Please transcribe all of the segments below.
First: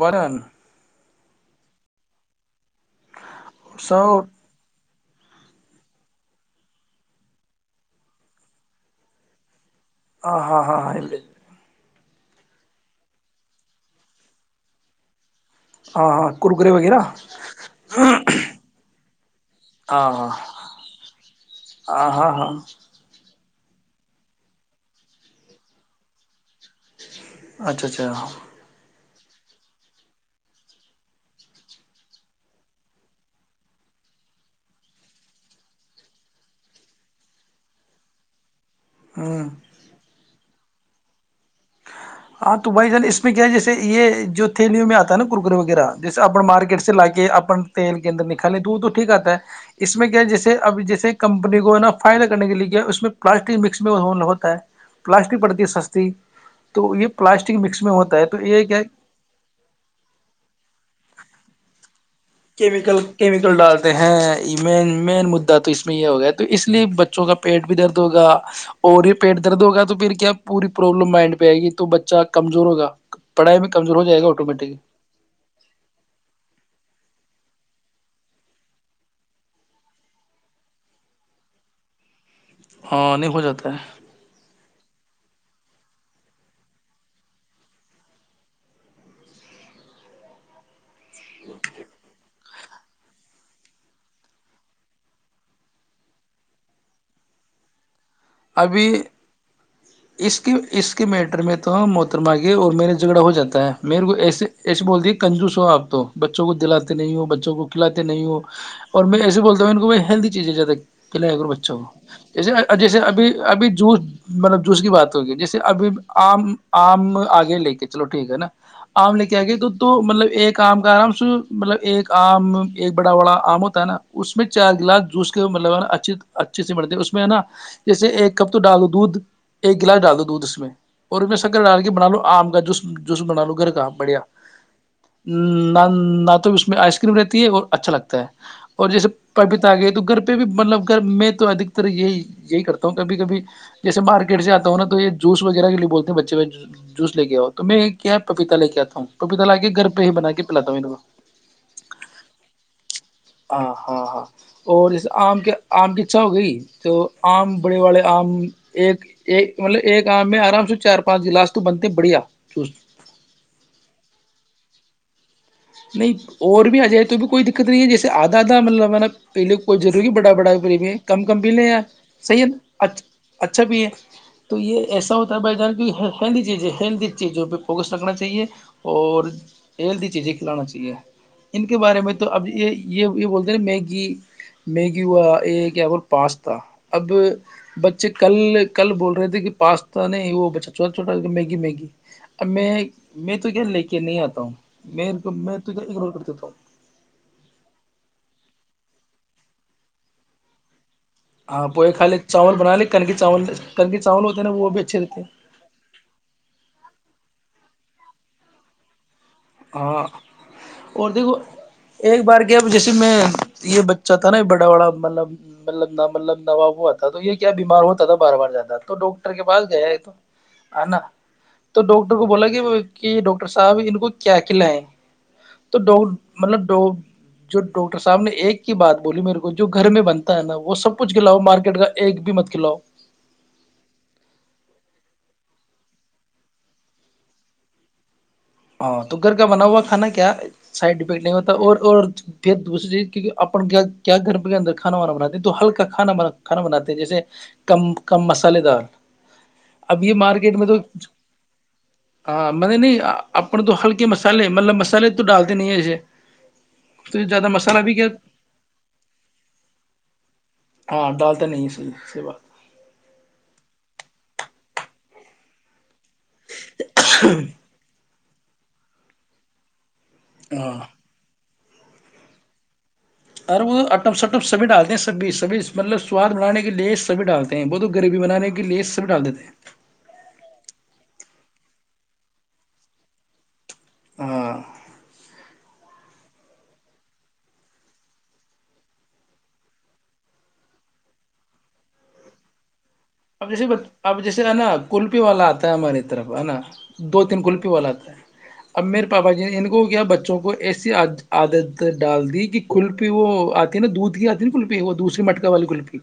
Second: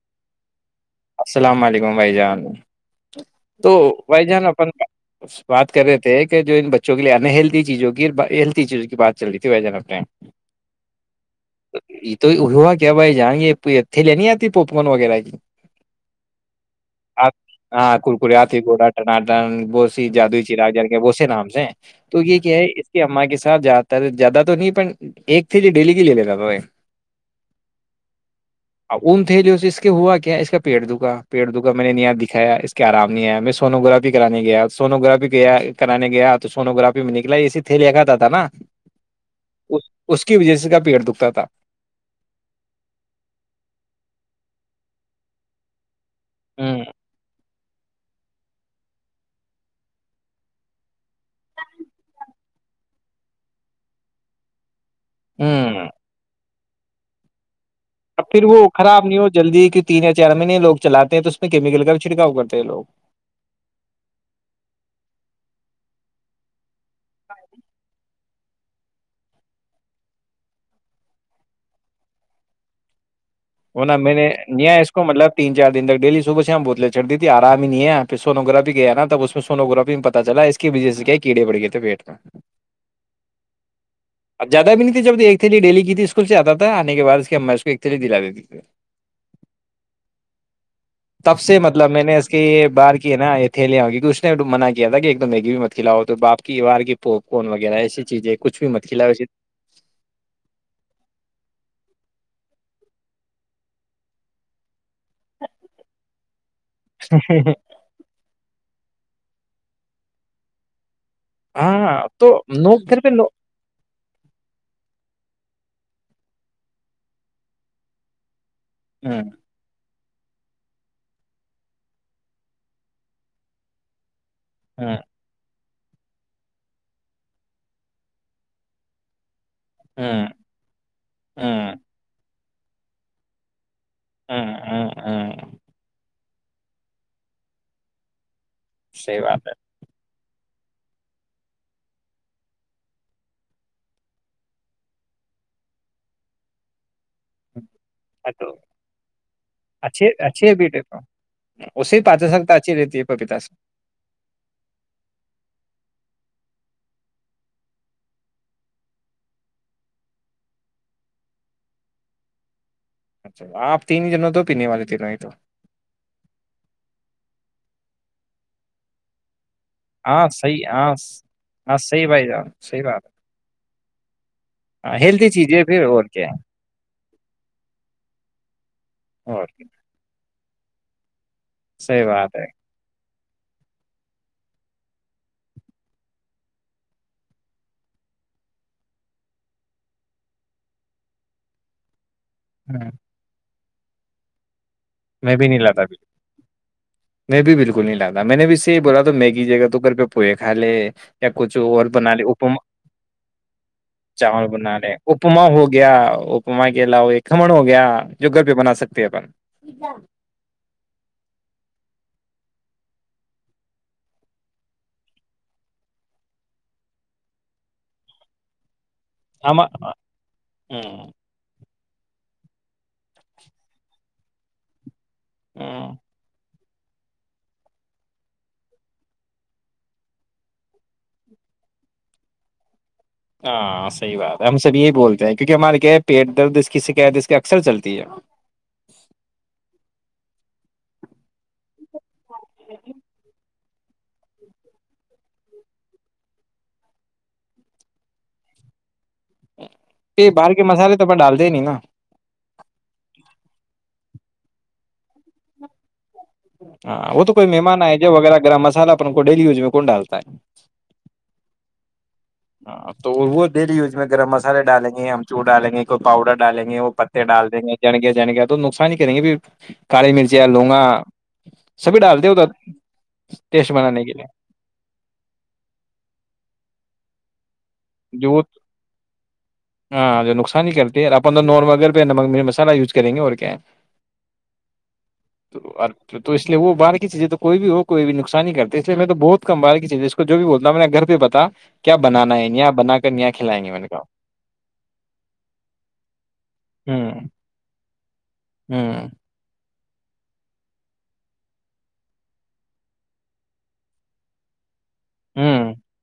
ورن السلام علیکم بھائی جان تو سو بھائی جان اپن بات کرے تھے کہ جو ان بچوں کے لی انہیلدی چیزوں کی ہیلتی چیزوں کی بات چ رہ تھی بائی جناب ہاں ہاں ہاں ہاں ال یہ تو ہوا کیا بھائی جائیں گےھی لے نہیں آتی پاپ کارن وغیرہ کی ہاں ہاں کرکرے وغیرہ آپ ہاں ککریاتی گا ٹناٹن بوسی ہاں ہاں جادوئی چراغ کے بس نام سے ہاں تو ہاں یہ ہاں کیا ہے اس کے اا کی جاتا تھا زیادہ تو نہیں ایک تھی جو ڈیلی کی لے لیتا تھا اچھا اچھا ام تھ جو اس کے ہوا کیا اس کا پیڑ دکھا پیڑ دکھا میں نےاں دکھایا اس کے آرام نہیں آیا میں سوگرافی کرانے گیا سونو گرافی کرانے گیا تو سونو گرافی میں نکلا یہے تھھی لے آ تھا نا ہوں اس اس کی وجہ سے کا پیڑ دکھتا تھا ہاں تو بھائی جان اس میں کیا ہے جیے یہ جو تھیلیوں میں آتا نا کررکرے وغیرہ جیسے اپنا ہ مارکیٹ سے لا کے اپن تیل کے اندر نکالے تو وہ تو ٹھیک آتا ہے اس میں کیا جیسے اب جیسے کمپنی کو نا فائدہ کرنے کے لیے کیا اس میں پلاسٹک مکس میں ہوتا ہے پلاسٹک پڑتی ہے ہ سستی وہ یہ پلاسٹک مکس میں ہوتا اب ہے تو پھر یہ وہ کیا خراب نہیں ہو جلدی کی تین یا چار مہینے لوگ چلاتے ہیں تو کیمیکل کا چھڑکاؤ کرتے ہیں لوگ کیمیکل کیمیکل ڈالتے ہیں ای مین مین مدا تو اس میں یہ ہو گا تو اس اس لیے بچوں کا پیٹ بھی درد ہوگا اور یہ پیٹ درد ہوگا تو پھر کیا پوری پرابلم مائنڈ پہ آئے گی تو بچہ کمزور ہوگا پڑھائی وہ نا کمزور ہو میں جائے نے گا نیا آٹومیٹکلی ہے اس کو مطلب تین چار دن تک ڈیلی صبح شام بوتل چڑ دی تھی آرام ہی نہیں ہے پھر سونو گرافی گیا نا تب اس میں سونو گگرافی میں پہ چلا اس کی وجہ سے کیا کیڑےڑ گئے تھے پیٹ میں ہاں نہیں ہو جاتا ہے جیاد بھی نہیں جب ایک تھھیلی ڈیلی کی تھی اسکول سے آتا تھا آنے کےع اس کی ہم اس کو ایک تھلی دلا دیھی [inaudible] تب سے مطلب میں نے ای بار کی نا یہ تھیلیا ہوگی کہ اس نے منع کیا تھا کہ ایک د میگی بھی مت کھلاؤ تو باپ کی بار کی پوپ کون وغیرہ ایسی چیزیں کچھ بھی ابھی مت کھلاؤ ایسی اس کی اس کے میٹر میں تو ہے موتی مگے اور میرے جھگڑا ہو جاتا ہے میرے کو ایسے ایسے بول دی کنجوس ہو آپ بچوں کو دلاتے نہیں ہو بچوں کو کھلاتے نہیں ہو اور میں ایسے بولتا ہوں ان کو میں ہیلی چیزیں جیادہ کل بچوں کو ہاں تو جیسے نوک جیسے گھر پہ نو ابھی جوس مطلب جوس کی بات ہوگی جیسے ابھی آم آم آگے لے کے چلو ٹھیک ہے نا آم ہوں لے کے آ گئے دھ تو مطلب ایک آم کا آرام س مطلب ایک آم ایک بڑا بڑا آم ہوتا ہے نا اس میں چار ہوں گلاس جوس کے مطلب نا اچ اچھے سے مرتے اس میں ہے نا جیسے ایک کپ تو ڈالو دودھ ایک گلاس ڈال دو ہوں دودھ اس میں اور اس میں سکر ہوں ڈال کے بنا لو آم [inaudible] بڑھیا ہوں ہوں اس میں آئس کریم رہتی ہے اور اچھا لگتا ہے اور جیسے صحیح بات ہے پرپیتا آ گئی تو گھر بھی مطلب اگر میں تو ادکتر یہی یہی کرتا ہ کبھی کبھی جیسے مارکیٹ سے آتا ہوں نا تو یہ جوس وغیرہ کے لیے بول ہیں بچے ب جوس لے کے آؤ تو میں کیا ا تو پپیتا لے کے آتا ہوں پپیتا لا کے گھر پہ اچھی ہی بنا کے اچھی ہے پلاتا بیٹ ہوں ان کو اسے پچ سکتا اچھی رہتی ہے پپیتا سے ہاں ہاں ہاں اور جسے آم کے آم کی چا ہو گئی تو آم بڑے والڑے آم ایک ایک مطلب ایک آم میں آرام سے چار پانچ گلاس تو بنتے بڑھیا چ اچھا آپ تین ہی جنوں تو پینے والے تینوں ہی تو نہیں اور بھی آ جائے تو بھی کوئی دقت نہیں ہے جیسے آدھا آدھا مطلب ہے نا پہ لے کوئی ضروری ہاں بڑھا بڑھا صحیح پ ہاں بھی کم کم بھی لے ہاں یار بھائی صحیح جان بات ہےچھ اچھا بھی ہے تو یہ ہاں ایسا ہیلدی ہوتا ہے بھائی چیزیں جان پھر کی اور کیا ہیلدی چیز ہے ہیلدی چیزوں پہ فوکس رکھنا چاہیے اور ہے کیا ہیلی چیزیں کلانا چاہیے ان کے بارے صحیح میں تو بات ہے اب یہ یہ یہ بولتے ہیں ن میگی میگی ہوا یہ کیا بول پاستا اب بچے کل کل بول رہے تھے کہ پاستا نہیں وہ بچہ چھوٹا چھوٹا میگی میگی [inaudible] ہ گھر لے کے نہیں آتا ہوں میں میں بھی نہیں تو کیا لاتا بکل اگنور کر دیتا ہوں میں بھی بالکل نہیں لاتا میں نے بھی بولا تو میگی جگہ تو کر پہ پوئے کا لے یا کچھ ہاں اور پوئے کھا بنا لے چاول اپما بنا لے کن کے چاول کن کے ہوتے ہیں چاول نا وہ بنا بھی لے اچھے رہتے ہیں اپما ہو گیا اپما کے علاوہ یہ کمن ہو گیا یا جو گھر پہ بنا سکتے ہیں اپن ہاں اور دیکھو ایک بار کیا جیسے میں یہ بچہ تھا نا بڑا بڑا مطلب مطلب مطلب ن باب ہوا تھا تو یہ کیا بیمار ہوتا تھا بار بار جاتا تھا تو ڈاکٹر کے ہم پاس گیا ہے تو ہے نا ہوں، تو ڈاکٹر کو بولا گ کہ ڈاکٹر صاحب ان کو کیا اکلا ہے تو ہوں، ڈو مطلب تو جو ڈاکٹر صاحب نے ایک کی بات بولی میرے کو جو گھر میں بنتا ہے نا وہ سب کچھ کلاؤ مارکیٹ کا ایک بھی مت کھلاؤ ہاں صحی بات ہے ہم سب یہی بولتے ہیں کیونکہ ہمارے کیا پیٹ درد اس کی شکایت اس کے اکثر چلتی ہے ہاں تو گھر کا بنا ہوا کھانا کیا سائڈ افیکٹ نہیں ہوتا اور اور پھر دوسری چیز کیونکہ ا کیا گھر کے اندر کھانا وانا بناتے ہیں تو ہلکا کھا کھانا بناتے ہیں جیسے کم کم مسالے دار اب یہ باہر مارکیٹ کے میں تو مسالے اپن ڈالتے ہی نہیں نا ہاں میں نے نہیں اپن تو ہلکے مسالے مطلب مسالحے تو ڈالتے نہیں ہیں ایسے ہاں وہ تو کوئی زیادہ مہمان مسالہ بھی آئے کیا ج وغیرہ گرم مسالہ اپ ان کو ڈیلی یوز میں کون ڈالتا ہے ہاں ڈالتا نہیں ہے صحیح سے بات ہاں تو وہ دری اس میں گرم مسالے ڈالیں ہم چوا گے پاؤڈر ڈالیں گے وہ پتے ڈال دیں گے جنگے جن گے تو نقصان ہی کریں گے بھیھر کالی مرچ لوگا ہاں سبھی ڈالتے ہو ت ارے وہ اٹم سٹم سبھی ڈالتے ہیں سبھیز سبھیز مطلب سواد بنانے کے لیے سب ڈاک بہ تو غریبی جو وہ بنانے کی لیس س بھی ڈال دی تھے پ اپن تو نار مل پ مسالہ یوز کریں گے اور کیا ہاں تو اور تو اس لیے وہ باہر کی چیزیں تو کوئی بھی ہو کوئی بھی نقصانی نہیں کرتا اس لیے میں تو بہت کم باہ کی چیزیں ہے اس کو جو بھی بولتا ہوں نے گھر پہ پتا کیا بنانا ہے یہ آپ بنا کر یہاں اب کھلائیں جیسے گے میں نے کہا اب جیسے ہے نا کلفی والا آتا ہے ہماری طرف ہے نا ہوں دو تین کلفی والا آتا ہے اب میر ہوں پاپا جی نے ان کو ہو گیا بچوں کو ایسی عادت ڈال دی کہ کل پی وہ آتی ہے نا دودھ کی آتی ہے نا کلپی وہ دوسری مٹکا والی ہوں کلفی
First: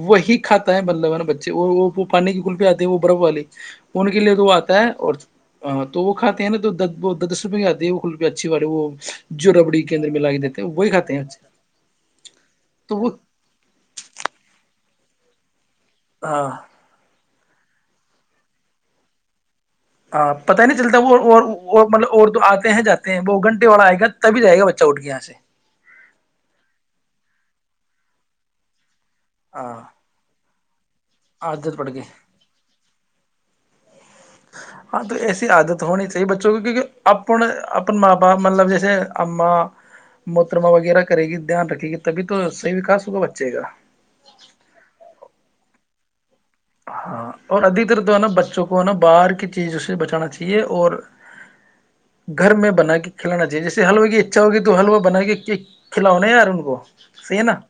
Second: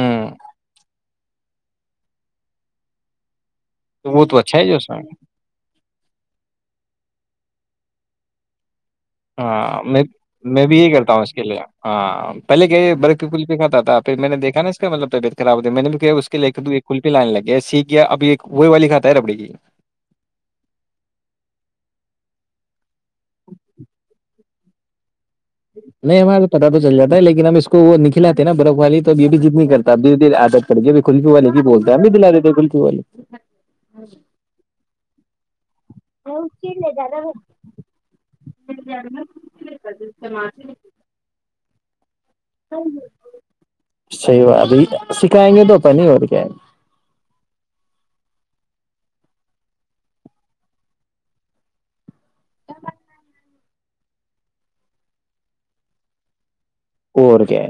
ہوں وہی کاتا ہے بدلون اچ وہ پانی کی کل پہ آتی ہیں وہ برف والی ان کے لیے تو وہ آتا ہے اور تو وہ کاتے ہیں ن تو دس روپئے کےاتے ہے وہ ک روپ اچھی والےی وہ جو ربڑی ہاں کے میں اندر ملا کے دیتے میں ہیں بھی وہی یہ کھاتے کرتا ہیں ہوں اس کے بچے لیے ہاں پہلے کہ تو وہ برف کے کل پ کتا تھا پھر میں نے دیکھا نا مطبٹھلا میں نے بھی کیا اس کے ہاں لے تو ایکل کی لائن لگے ایسیے ہی کیا اب ایک وہی والی کاتا ہے ربڑی کی ہاں پتا ہی نہیں چلتا وہ مطلب اور تو آتے ہیں جاتے ہیں وہ گھنٹے والا آئے گا تبھی جائے گا بچہ اٹھ کے یہاں سے نہیں ہمارے تو پتا تو چل جاتا ہے لیکن ہم اس کو وہ نکلاتے ہیں نا برف والی تو بیوٹی جتنی ہاں کرتا بی آ پڑ گ بھی کل کییو والے کی عادت پڑ بولتے ہیں اب گئی بھی دلا دیتے ککی والے ہاں تو ایسی عادت ہونی چاہیے بچوں کی کیونکہ اپن اپنے ماں باپ مطلب جیسے اما موترما وغیرہ کرے گی دھیان رکھے گی تبھی تو صحیح وکاس ہوگا بچے کا صحی بات ابھی سکھائیں گے تو پنیور کے ہاں اور ادھتر تو ہے نا بچوں کو ہے نا باہر کی چیزوں سے بچانا چاہیے اور گھر میں بنا کے کھلانا چاہیے جیسے حلوے کی اچھا ہوگی تو حلوا بنا کے کھلاؤناا یار ان کو صحیح ہے اور نا کیا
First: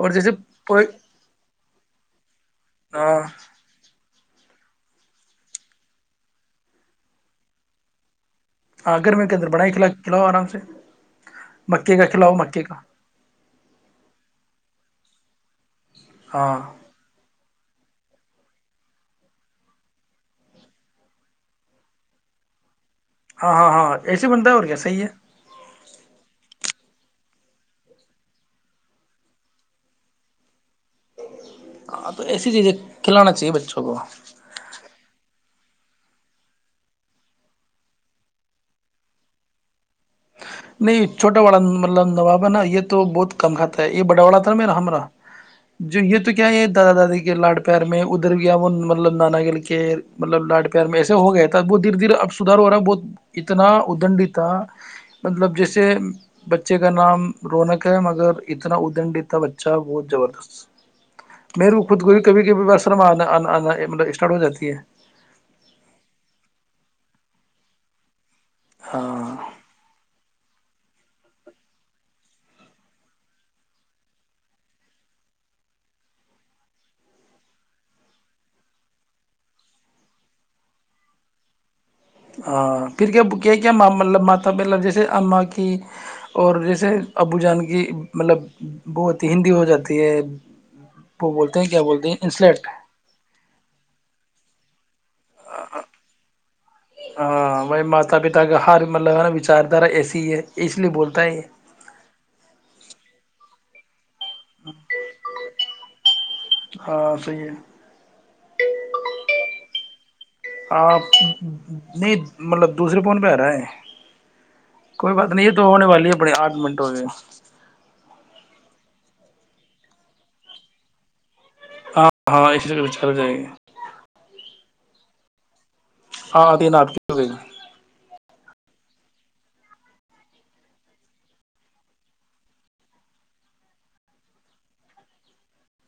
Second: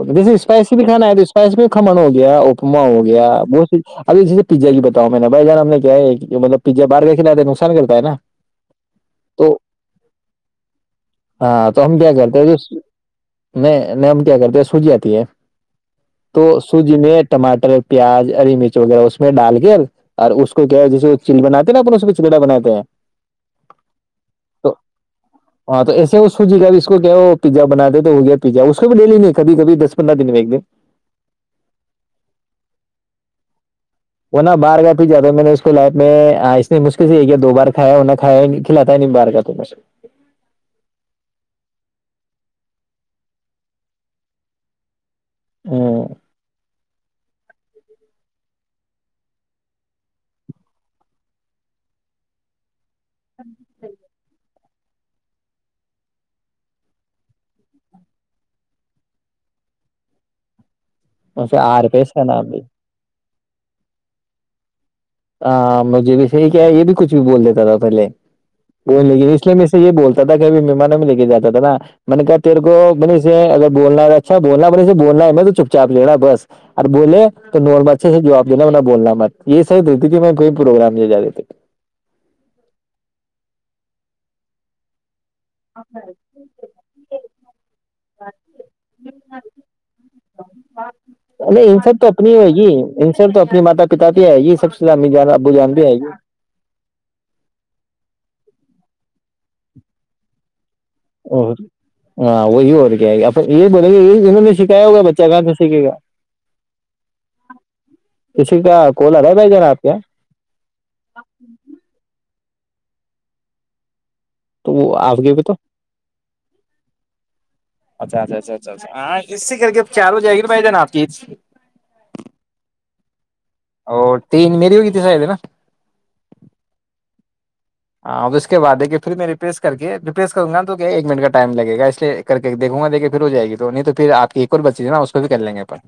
اور جیسے اسپائسی بھی کوئی کھانا ہے تو اسپائسی بھی کھمن ہو گیا کما ہو گیا ہاں بت سی اب جیس پزا بتاؤ میں نے بائی جان ہم نے کیا ہے کہ مطلب پزا باہار کھلاے ہے نقصان کرتا ہےا ہاں گر میںے کے اندر بنا کھلا کھلاؤ آرام سے ہاں مک تو ہم کا کیا کھلاؤ کرتے ہیں جو مکے کا نہیں نہیں ہم کیا کرتے ہیں سوج آتی ہے تو ہاں سو جی میں ٹماٹر پیاز ہری مرچ وغیرہ اس میں ڈال کے اور اس کو کیا ہے جیسے وہ چل بناتے نا اپن اس چکڑا بناتے ہیں ہاں ہاں ہاں ایسے بنتا ہے اور تو کیا صحیح ہے ہاں تو ایسے وہ سوجیے گاب اس کو کیا وہ پیزا بنا دے ہو گیا پزا اس کو بھی ڈےلی نہیں کبھی کبھی دس پندرہ دن میں ایک دن ہاں تو ایسی چیزیں کھلانا چاہیے بچوں کو وہ ن بر گا پھر جاتا تھا میں نے اس کو میں اتنی مشکل سے یہ دو بار کھیا نہ کھیا کھلاتا ہے بار تو نہیں چھوٹا والا مطلب نوابا نا یہ تو بہت کم کھاتا ہے یہ بڑا والڑا تھا نا میرا ہم رہا جو ہ یہ تو کیا ہے دادا دادی کے لاڈ پ پار میں ادھر گیا وہ مطلب نانا گل کے مطلب لاڈ پیار میں ایسے ہو گیا تھا وہ دھیرے دھیر اب سدار ہو رہا بہت اتنا ادنڈتا مطلب جیسے بچے کا نام رونق ہے مگر اتنا ادنڈتا بچہ بہت زبردست ویسے میر رو آر پہ خود اس کوئی کا کبھی نام بھی کبھی بسرم آ آنا ط اسٹارٹ ہو جاتی ہے ہاں مجھے بھی صحیح کیا یہ بھی کچھ بھی بول دیتا تھا پہلے ب لیکن ہاں اس لیے میں سے یہ بولتا مہمانوں میں لے کے جاتا تھا نا کہ تے کو اگر بولنا اھا ب ب چپ چاپ لینا بس اور بول تو اچھ سے جوابینا ب یہ دیتی کہ میں کویں پروگرام لے جاے تھے ہاں پھر کیا کیا کیا مطلب ماتا مطلب جیسے ااں کی اور جیسے ابو جان کی مطلب وہ ہوتی ہندی ہو جاتی ہے وہ بولتے ہیں نہیں ان کیا سب بولتے تو ہیں اپنی ہوئے انسلیٹ گی سلامی جان آبو جان بھی ہیں گ ہاں بھائی ماتا پتا کا ہر مطلب ہے نا وچاردارا ایسی ہے اس لیے بولتا ہے ا یہ ہاں وہی ہو کے تو یہ بڑے یہ وں نے سکھایا ہوگا بچہ کا تو سیکھے گا ہاں صحیح ہے کا کولر ہے بھائی جانا آپ کے یہ آ نہیں مطلب دوسرے فون پ رہا ہے تو وہ کوئی آپ بات کے بھی نہیں یہ تو ہونے والی اپنے آٹھ منٹ ہو گئے اچھا اچھا اچھا ہاں اسی کر کے چار ہو جائے گی بھائی جانا آپ کی ہاں ہاں اسی سے کچ کر ہو جائے گی دت س ہے نا آاں د ندتی ہو گ ہاں ا اس کے بع دیکھیے پھر میں رپس کے ریپلیس کروں گا تو کہ ایک منٹ کا ٹائم لگےا اس لیے کر کے دیکھوں گا دیکے پھر ہو جائے گی تو نہیں تو پھر آپ کی ایک اور بچی ہے نا اس کو بھی کر لیں گے اپن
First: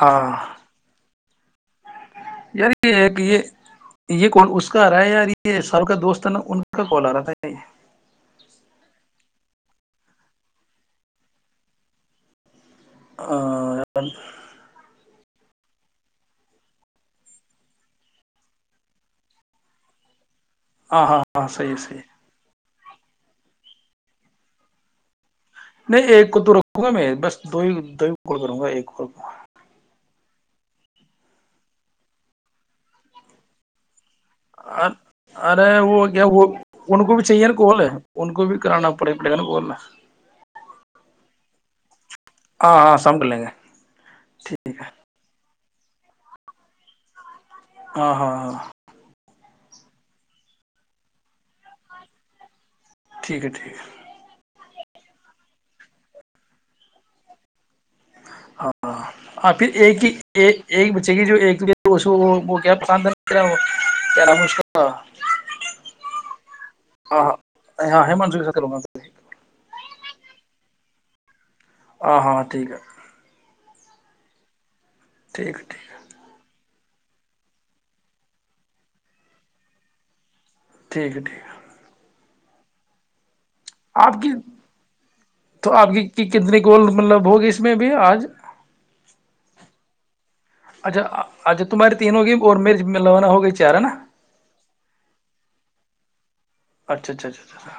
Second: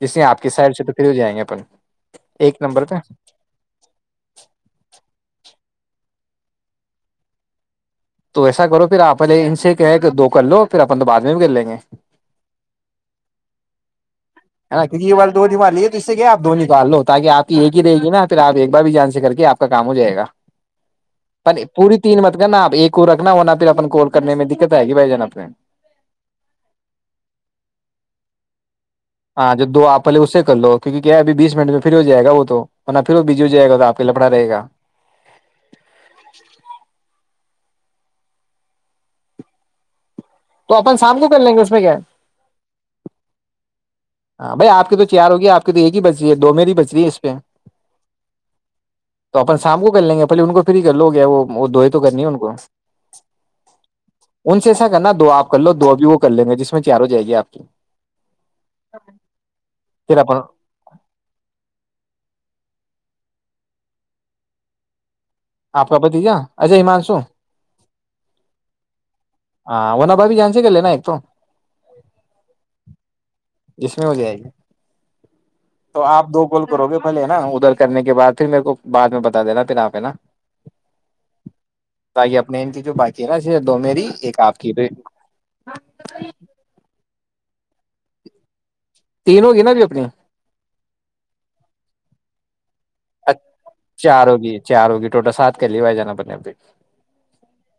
جیسے ہاں آپ کی سائڈ سے تو پھر ہو جائیں گے ج اپن ایک یار نمبر یہ پہ ہے کہ یہ یہ کون اس کا آ رہا ہے یار یہ ایسا سب کا دوست ہے نا ان کا کال آ رہا تھا نہیں تو ایسا کرو پھر آپے ان سے کہ کہ دو کر لو پھر اپن تو بعد میں بھی گر لیں گے ہ ہےا کیونک یہ والار دو ن مال لیے تو اس سے کیا آپ دو نکال لو تاکہ آپ کی ایک ہی رہے گی نا پھر آپ ایک بار بھی جان سے کر کے آپ کام ہو جائے گا ہاں ہاں پ صحیح پوری صحیح تین مت کر ن آپ ایک کو رکھنا ہوا نہ پھر اپن کوال کرنے میں دقت آئے گی بائی جان اپنے [unintelligible] نہیں ایک کو تو رکھوں گا میں بس دو ہی دو ہیڑ کروں گا ایک ہاں جو دو آپ پلے اسے کرو کیونک کیا ہے اب بیس منٹ میں پھر ہو جائے گا وہ توہ پھر وہ بجی ہو جائےا آپ [unintelligible] گا ارے وہ کیا وہ ان کو بھی چاہیے گول ان کو بھی کرانا پڑے پڑن گول [unintelligible] تو اپن شام کو کر لیں گے اس میں کیا ہے ہاں ہاں سمٹلے گ ہاں بھائی آپ تو چیئار ہوگی آپ تو ایک ہی بچ رہی ہے دو میری بچ رہی ہے اس پہ [unintelligible] ہاں ہاں ہاں تو اپن شام کو کر لیں گے پہے ان کو پھر ہی کر لو گیا وہ دئے تو کرنی ان کو [unintelligible] ٹھیک ہے ٹھیک ہے [unintelligible] ان سے ایسا کرنا دو آپ کر لو دو اھی وہ کر لیں گے جس میں چار ہو جائے گی آپ کی [unintelligible] ہاں ہاں ہ پھر ایک کی ایک ایک بچے کی جو ایکشو وہ کیا پسند ہے [unintelligible] کیارا ہش [unintelligible] آپ کا بدی جا اجے مان سو ہاں ہاں ہاں ہیمانشو کے ساتھ کروں گا ہاں ونا بھ بھی جان سے گ لے نا ایک تو ہاں ہاں ٹھیک ہے جس میں ہو جائے گی [unintelligible] ٹھیک ہے تو آپ دو کوول [unintelligible] و گے پہلے ہے نا ادھر کرنے کے بعد پھر میرے کو بع میں بتا دینا پھر آپ نا ٹھیک ہے ٹھیک ہے تاکہ اپنے ان کی جو بقی ہے نا دمیر ہی آپ کی تو آپ کی کہ کتنے کوول مطلب ہوگی اس میں بھی آج تین ہوگی نا بھیبھی اپنی اچھا اچھا تمہاراری تین ہو گی اور میرری اچھ چار ہوگی چار ہوگی ٹوٹل سار کلیوائے جانا اپنےب اچھا اچھا اچھا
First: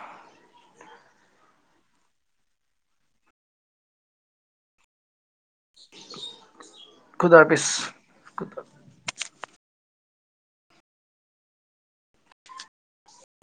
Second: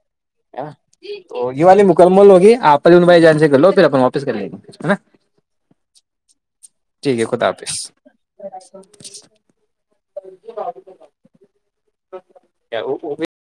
تو یہ والی مکمل ہوگی آپ پ بائی جان سے کر لو پھر اپ واپس کر لیں گے نا [inaudible] ٹھیک ہے خدا حافظ خدا وہ